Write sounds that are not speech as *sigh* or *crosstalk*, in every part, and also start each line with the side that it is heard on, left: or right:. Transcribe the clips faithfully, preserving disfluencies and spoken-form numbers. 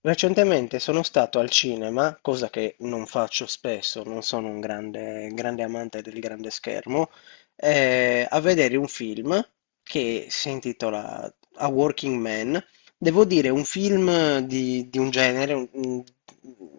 left: Recentemente sono stato al cinema, cosa che non faccio spesso, non sono un grande, grande amante del grande schermo, eh, a vedere un film che si intitola A Working Man. Devo dire, un film di, di un genere, un, un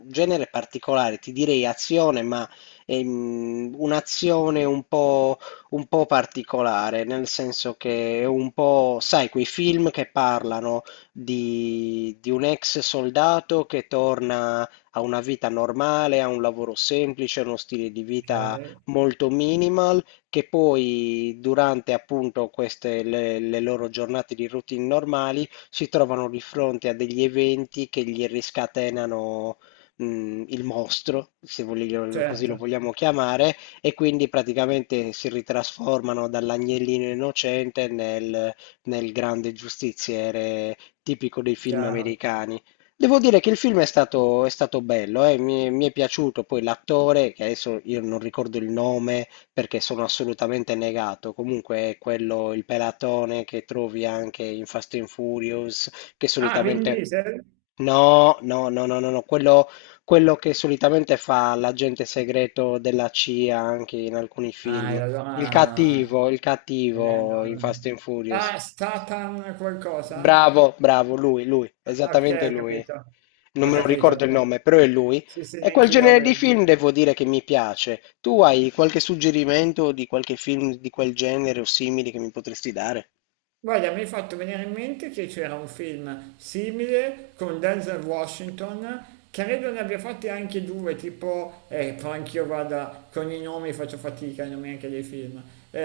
left: genere particolare, ti direi azione, ma ehm, un'azione un po' un po' particolare, nel senso che è un po', sai, quei film che parlano di, di un ex soldato che torna a una vita normale, a un lavoro semplice, a uno stile di vita
right: Okay,
left: molto minimal, che poi durante appunto queste le, le loro giornate di routine normali si trovano di fronte a degli eventi che gli riscatenano. mh, Il mostro, se voglio- così lo
right: certo,
left: vogliamo chiamare, e quindi praticamente si ritrasformano dall'agnellino innocente nel, nel grande giustiziere tipico dei film
right: chiaro.
left: americani. Devo dire che il film è stato, è stato bello, eh, Mi, mi è piaciuto poi l'attore, che adesso io non ricordo il nome perché sono assolutamente negato, comunque è quello, il pelatone che trovi anche in Fast and Furious, che
right: Ah, Vin
left: solitamente...
right: Diesel?
left: No, no, no, no, no, no, Quello, quello che solitamente fa l'agente segreto della C I A anche in alcuni
right: Ah, e
left: film. Il
right: allora
left: cattivo, il
right: eh,
left: cattivo in Fast
right: non
left: and
right: ah,
left: Furious.
right: Statham qualcosa?
left: Bravo, bravo, lui, lui,
right: Okay,
left: esattamente
right: ho
left: lui.
right: capito.
left: Non
right: Ho
left: me lo
right: capito
left: ricordo il
right: allora.
left: nome, però è lui.
right: Sì, sì,
left: E quel
right: neanch'io,
left: genere di
right: bene.
left: film devo dire che mi piace. Tu hai qualche suggerimento di qualche film di quel genere o simili che mi potresti dare?
right: Guarda, mi hai fatto venire in mente che c'era un film simile con Denzel Washington, credo ne abbia fatti anche due, tipo, eh, però anch'io vada con i nomi faccio fatica, i nomi anche dei film. Eh,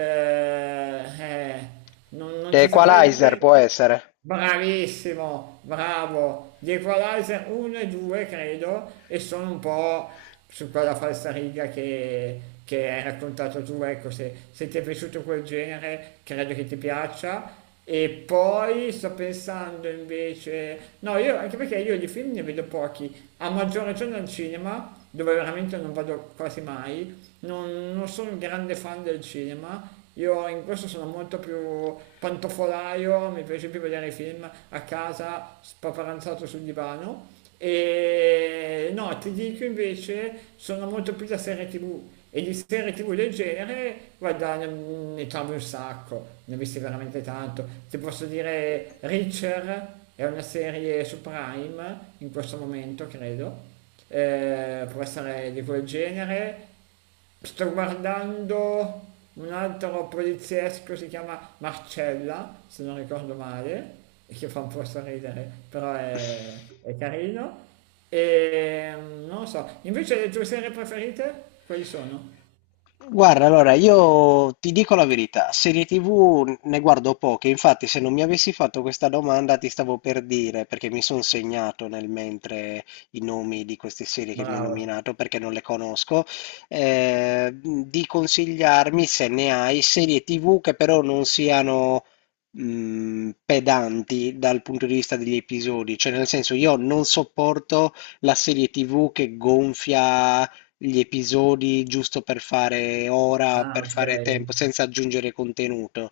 right: eh, non, non
left: The
right: ti saprei
left: Equalizer
right: dire...
left: può essere.
right: Bravissimo, bravo. Gli Equalizer uno e due, credo, e sono un po' su quella falsariga che, che hai raccontato tu. Ecco, se, se ti è piaciuto quel genere, credo che ti piaccia. E poi sto pensando invece... No, io, anche perché io di film ne vedo pochi, a maggior ragione al cinema, dove veramente non vado quasi mai. Non, non sono un grande fan del cinema, io in questo sono molto più pantofolaio, mi piace più vedere i film a casa spaparanzato sul divano. E no, ti dico invece, sono molto più da serie tivù. E di serie tivù del genere, guarda, ne, ne trovi un sacco, ne ho visti veramente tanto. Ti posso dire, Reacher è una serie su Prime in questo momento, credo. Eh, può essere di quel genere. Sto guardando un altro poliziesco, si chiama Marcella, se non ricordo male, e che fa un po' sorridere, però è, è carino. E mm, non lo so, invece le tue serie preferite, quali sono?
left: Guarda, allora io ti dico la verità, serie ti vu ne guardo poche, infatti se non mi avessi fatto questa domanda ti stavo per dire, perché mi sono segnato nel mentre i nomi di queste serie che mi hai
right: Bravo.
left: nominato, perché non le conosco, eh, di consigliarmi se ne hai serie ti vu che però non siano mh, pedanti dal punto di vista degli episodi, cioè nel senso io non sopporto la serie ti vu che gonfia gli episodi giusto per fare ora,
right: Ah,
left: per
right: ok.
left: fare tempo, senza aggiungere contenuto.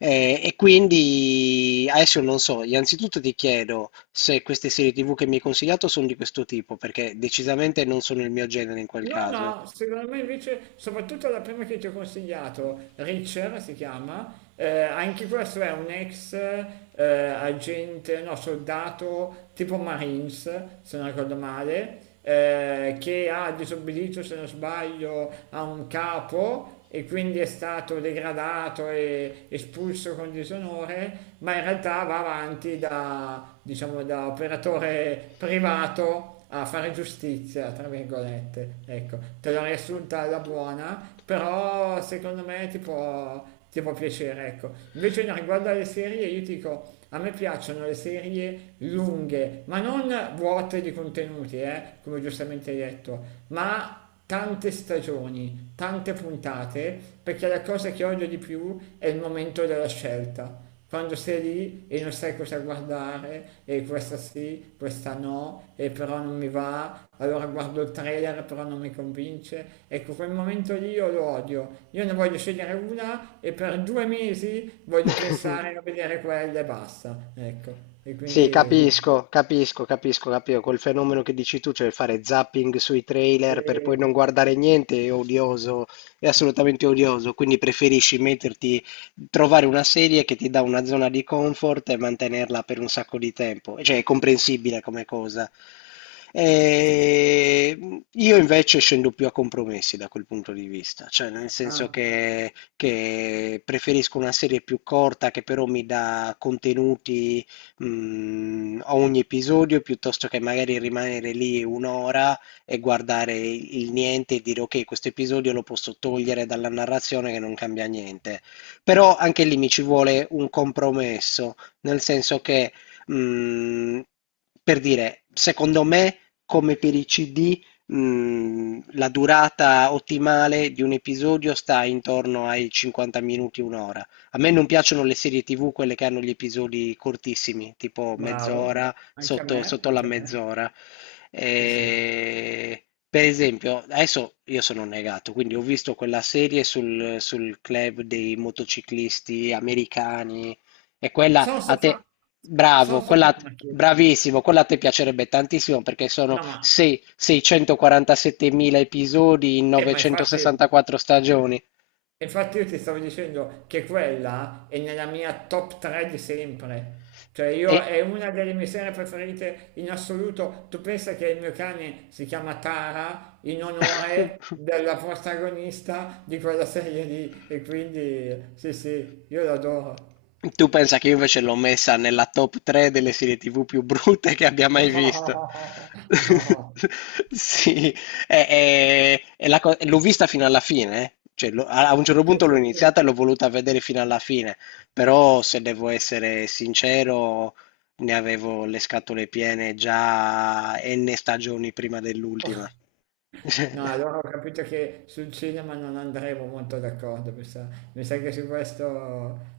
left: Eh, e quindi adesso non so, innanzitutto ti chiedo se queste serie ti vu che mi hai consigliato sono di questo tipo, perché decisamente non sono il mio genere in quel
right: No,
left: caso.
right: no, secondo me invece, soprattutto la prima che ti ho consigliato, Richard si chiama, eh, anche questo è un ex eh, agente, no, soldato tipo Marines, se non ricordo male, eh, che ha disobbedito, se non sbaglio, a un capo e quindi è stato degradato e espulso con disonore, ma in realtà va avanti da, diciamo, da operatore privato a fare giustizia, tra virgolette. Ecco, te l'ho riassunta alla buona, però secondo me ti può, ti può piacere, ecco. Invece no, riguardo alle serie, io ti dico, a me piacciono le serie lunghe, ma non vuote di contenuti, eh, come giustamente hai detto, ma tante stagioni, tante puntate, perché la cosa che odio di più è il momento della scelta. Quando sei lì e non sai cosa guardare, e questa sì, questa no, e però non mi va, allora guardo il trailer però non mi convince. Ecco, quel momento lì io lo odio. Io ne voglio scegliere una e per due mesi voglio pensare
left: *laughs*
right: a vedere quella e basta. Ecco, e
left: Sì,
right: quindi...
left: capisco, capisco, capisco, capisco. Quel fenomeno che dici tu, cioè fare zapping sui trailer per poi non
right: Sì,
left: guardare niente, è odioso, è assolutamente odioso. Quindi preferisci metterti, trovare una serie che ti dà una zona di comfort e mantenerla per un sacco di tempo. Cioè, è comprensibile come cosa.
right: sì, sì.
left: E io invece scendo più a compromessi da quel punto di vista, cioè nel senso
right: Ah,
left: che, che preferisco una serie più corta che però mi dà contenuti mh, ogni episodio piuttosto che magari rimanere lì un'ora e guardare il niente e dire ok, questo episodio lo posso togliere dalla narrazione che non cambia niente. Però anche lì mi ci vuole un compromesso, nel senso che, mh, per dire, secondo me, come per i ci di, mh, la durata ottimale di un episodio sta intorno ai cinquanta minuti, un'ora. A me non piacciono le serie ti vu, quelle che hanno gli episodi cortissimi, tipo
right: bravo,
left: mezz'ora,
right: anche a
left: sotto,
right: me,
left: sotto la
right: anche a me.
left: mezz'ora.
right: Sì, sì.
left: E, per esempio, adesso io sono negato, quindi ho visto quella serie sul, sul club dei motociclisti americani e
right: Sono
left: quella a
right: soffa-
left: te,
right: Sono
left: bravo, quella,
right: soffermato.
left: bravissimo, quella a te piacerebbe tantissimo perché sono
right: No, ma,
left: sei- seicentoquarantasettemila episodi in
right: eh, ma infatti,
left: novecentosessantaquattro stagioni.
right: infatti io ti stavo dicendo che quella è nella mia top tre di sempre. Cioè,
left: E...
right: io è una delle mie serie preferite in assoluto. Tu pensa che il mio cane si chiama Tara in onore
left: *laughs*
right: della protagonista di quella serie lì e quindi sì sì, io l'adoro.
left: Tu pensa che io invece l'ho messa nella top tre delle serie ti vu più brutte che abbia
right: No,
left: mai visto.
right: no,
left: *laughs* Sì, è- è- è la co- l'ho vista fino alla fine, eh. Cioè, l'ho- a a un certo
right: sì
left: punto l'ho
right: sì sì.
left: iniziata e l'ho voluta vedere fino alla fine, però se devo essere sincero, ne avevo le scatole piene già n stagioni prima dell'ultima.
right: No,
left: *laughs*
right: allora ho capito che sul cinema non andremo molto d'accordo, mi sa, mi sa che su questo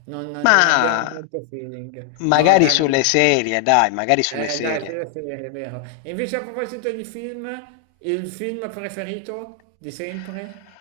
right: non, non abbiamo
left: Ma
right: molto feeling. No,
left: magari
right: dai,
left: sulle
right: non-
left: serie, dai, magari sulle
right: eh, dai,
left: serie.
right: sulla serie, è vero. E invece a proposito di film, il film preferito di sempre?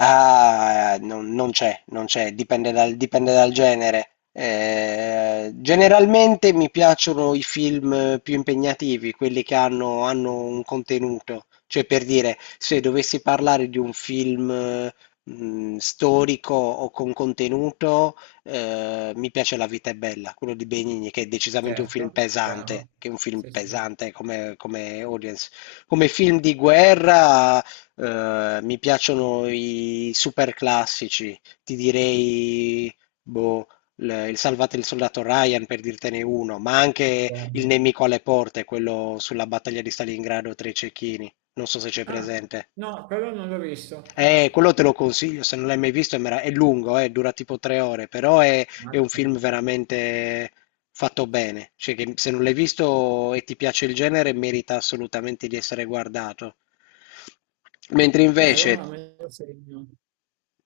left: Ah, eh, non, non c'è, non c'è, dipende dal, dipende dal genere. Eh, generalmente mi piacciono i film più impegnativi, quelli che hanno, hanno un contenuto. Cioè, per dire, se dovessi parlare di un film, eh, mh, storico o con contenuto, eh, mi piace La vita è bella, quello di Benigni, che è decisamente un film
right: Certo,
left: pesante,
right: chiaro.
left: che è un film
right: Sì, sì,
left: pesante come, come audience. Come film di guerra eh, mi piacciono i super classici, ti direi boh, l- il Salvate il soldato Ryan per dirtene uno, ma anche
right: chiaro.
left: Il nemico alle porte, quello sulla battaglia di Stalingrado tra i cecchini. Non so se c'è
right: Ah,
left: presente.
right: no, quello non l'ho visto,
left: Eh,
right: no.
left: quello te lo consiglio, se non l'hai mai visto è, mera- è lungo, eh, dura tipo tre ore, però è, è un
right: Mazza.
left: film veramente fatto bene. Cioè che se non l'hai visto e ti piace il genere, merita assolutamente di essere guardato. Mentre
right: Eh,
left: invece
right: allora me lo segno.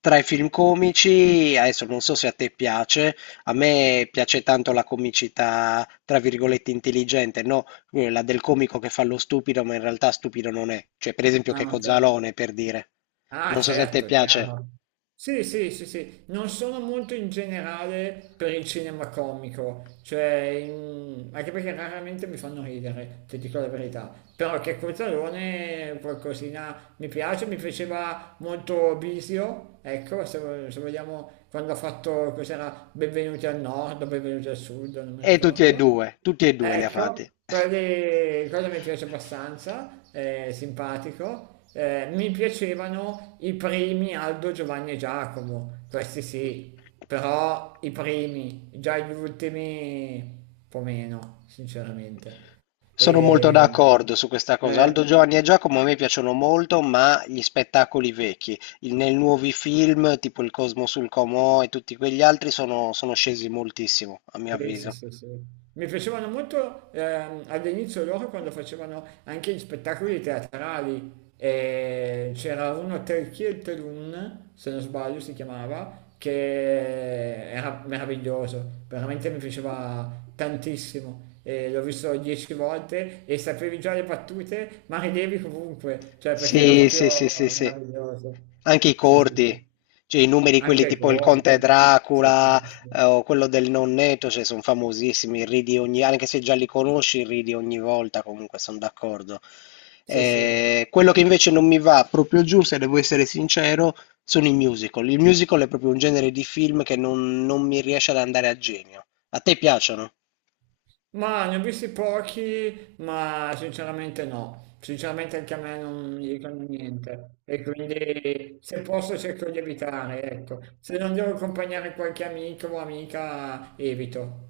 left: tra i film comici, adesso non so se a te piace, a me piace tanto la comicità, tra virgolette, intelligente, no? Quella del comico che fa lo stupido, ma in realtà stupido non è. Cioè, per esempio,
right: Ah,
left: Checco
right: ok.
left: Zalone, per dire.
right: Ah,
left: Non so se a te
right: certo, è
left: piace.
right: chiaro. Sì, sì, sì, sì. Non sono molto in generale per il cinema comico, cioè, in- anche perché raramente mi fanno ridere, ti dico la verità. Però che Cozzalone qualcosina mi piace, mi piaceva molto Bisio, ecco, se, se vogliamo, quando ha fatto, cos'era, Benvenuti al Nord, Benvenuti al Sud, non mi
left: E tutti e
right: ricordo.
left: due, tutti e due li ha fatti.
right: Ecco, quelli, quello mi piace abbastanza, è simpatico. Eh, mi piacevano i primi Aldo, Giovanni e Giacomo, questi sì, però i primi, già gli ultimi un po' meno, sinceramente.
left: Sono molto
right: E,
left: d'accordo su questa cosa. Aldo
right: eh,
left: Giovanni e Giacomo a me piacciono molto, ma gli spettacoli vecchi, i nei nuovi film, tipo Il Cosmo sul Comò e tutti quegli altri, sono sono scesi moltissimo, a mio
right: Sì, sì,
left: avviso.
right: sì, sì. Mi piacevano molto ehm, all'inizio loro quando facevano anche gli spettacoli teatrali. Eh, c'era uno Telchiel Telun, se non sbaglio si chiamava, che era meraviglioso, veramente mi piaceva tantissimo. Eh, l'ho visto dieci volte e sapevi già le battute, ma ridevi comunque, cioè perché era
left: Sì, sì, sì, sì,
right: proprio
left: sì.
right: meraviglioso.
left: Anche i
right: Sì, sì,
left: corti,
right: sì.
left: cioè i numeri, quelli
right: Anche ai
left: tipo il Conte
right: corti. Sì, sì,
left: Dracula
right: sì. Sì,
left: eh, o quello del Nonnetto, cioè sono famosissimi, ridi ogni, anche se già li conosci, ridi ogni volta, comunque sono d'accordo.
right: sì. Sì, sì.
left: Eh, quello che invece non mi va proprio giù, se devo essere sincero, sono i musical. Il musical è proprio un genere di film che non, non mi riesce ad andare a genio. A te piacciono?
right: Ma ne ho visti pochi, ma sinceramente no. Sinceramente anche a me non mi dicono niente. E quindi se posso cerco di evitare, ecco. Se non devo accompagnare qualche amico o amica, evito.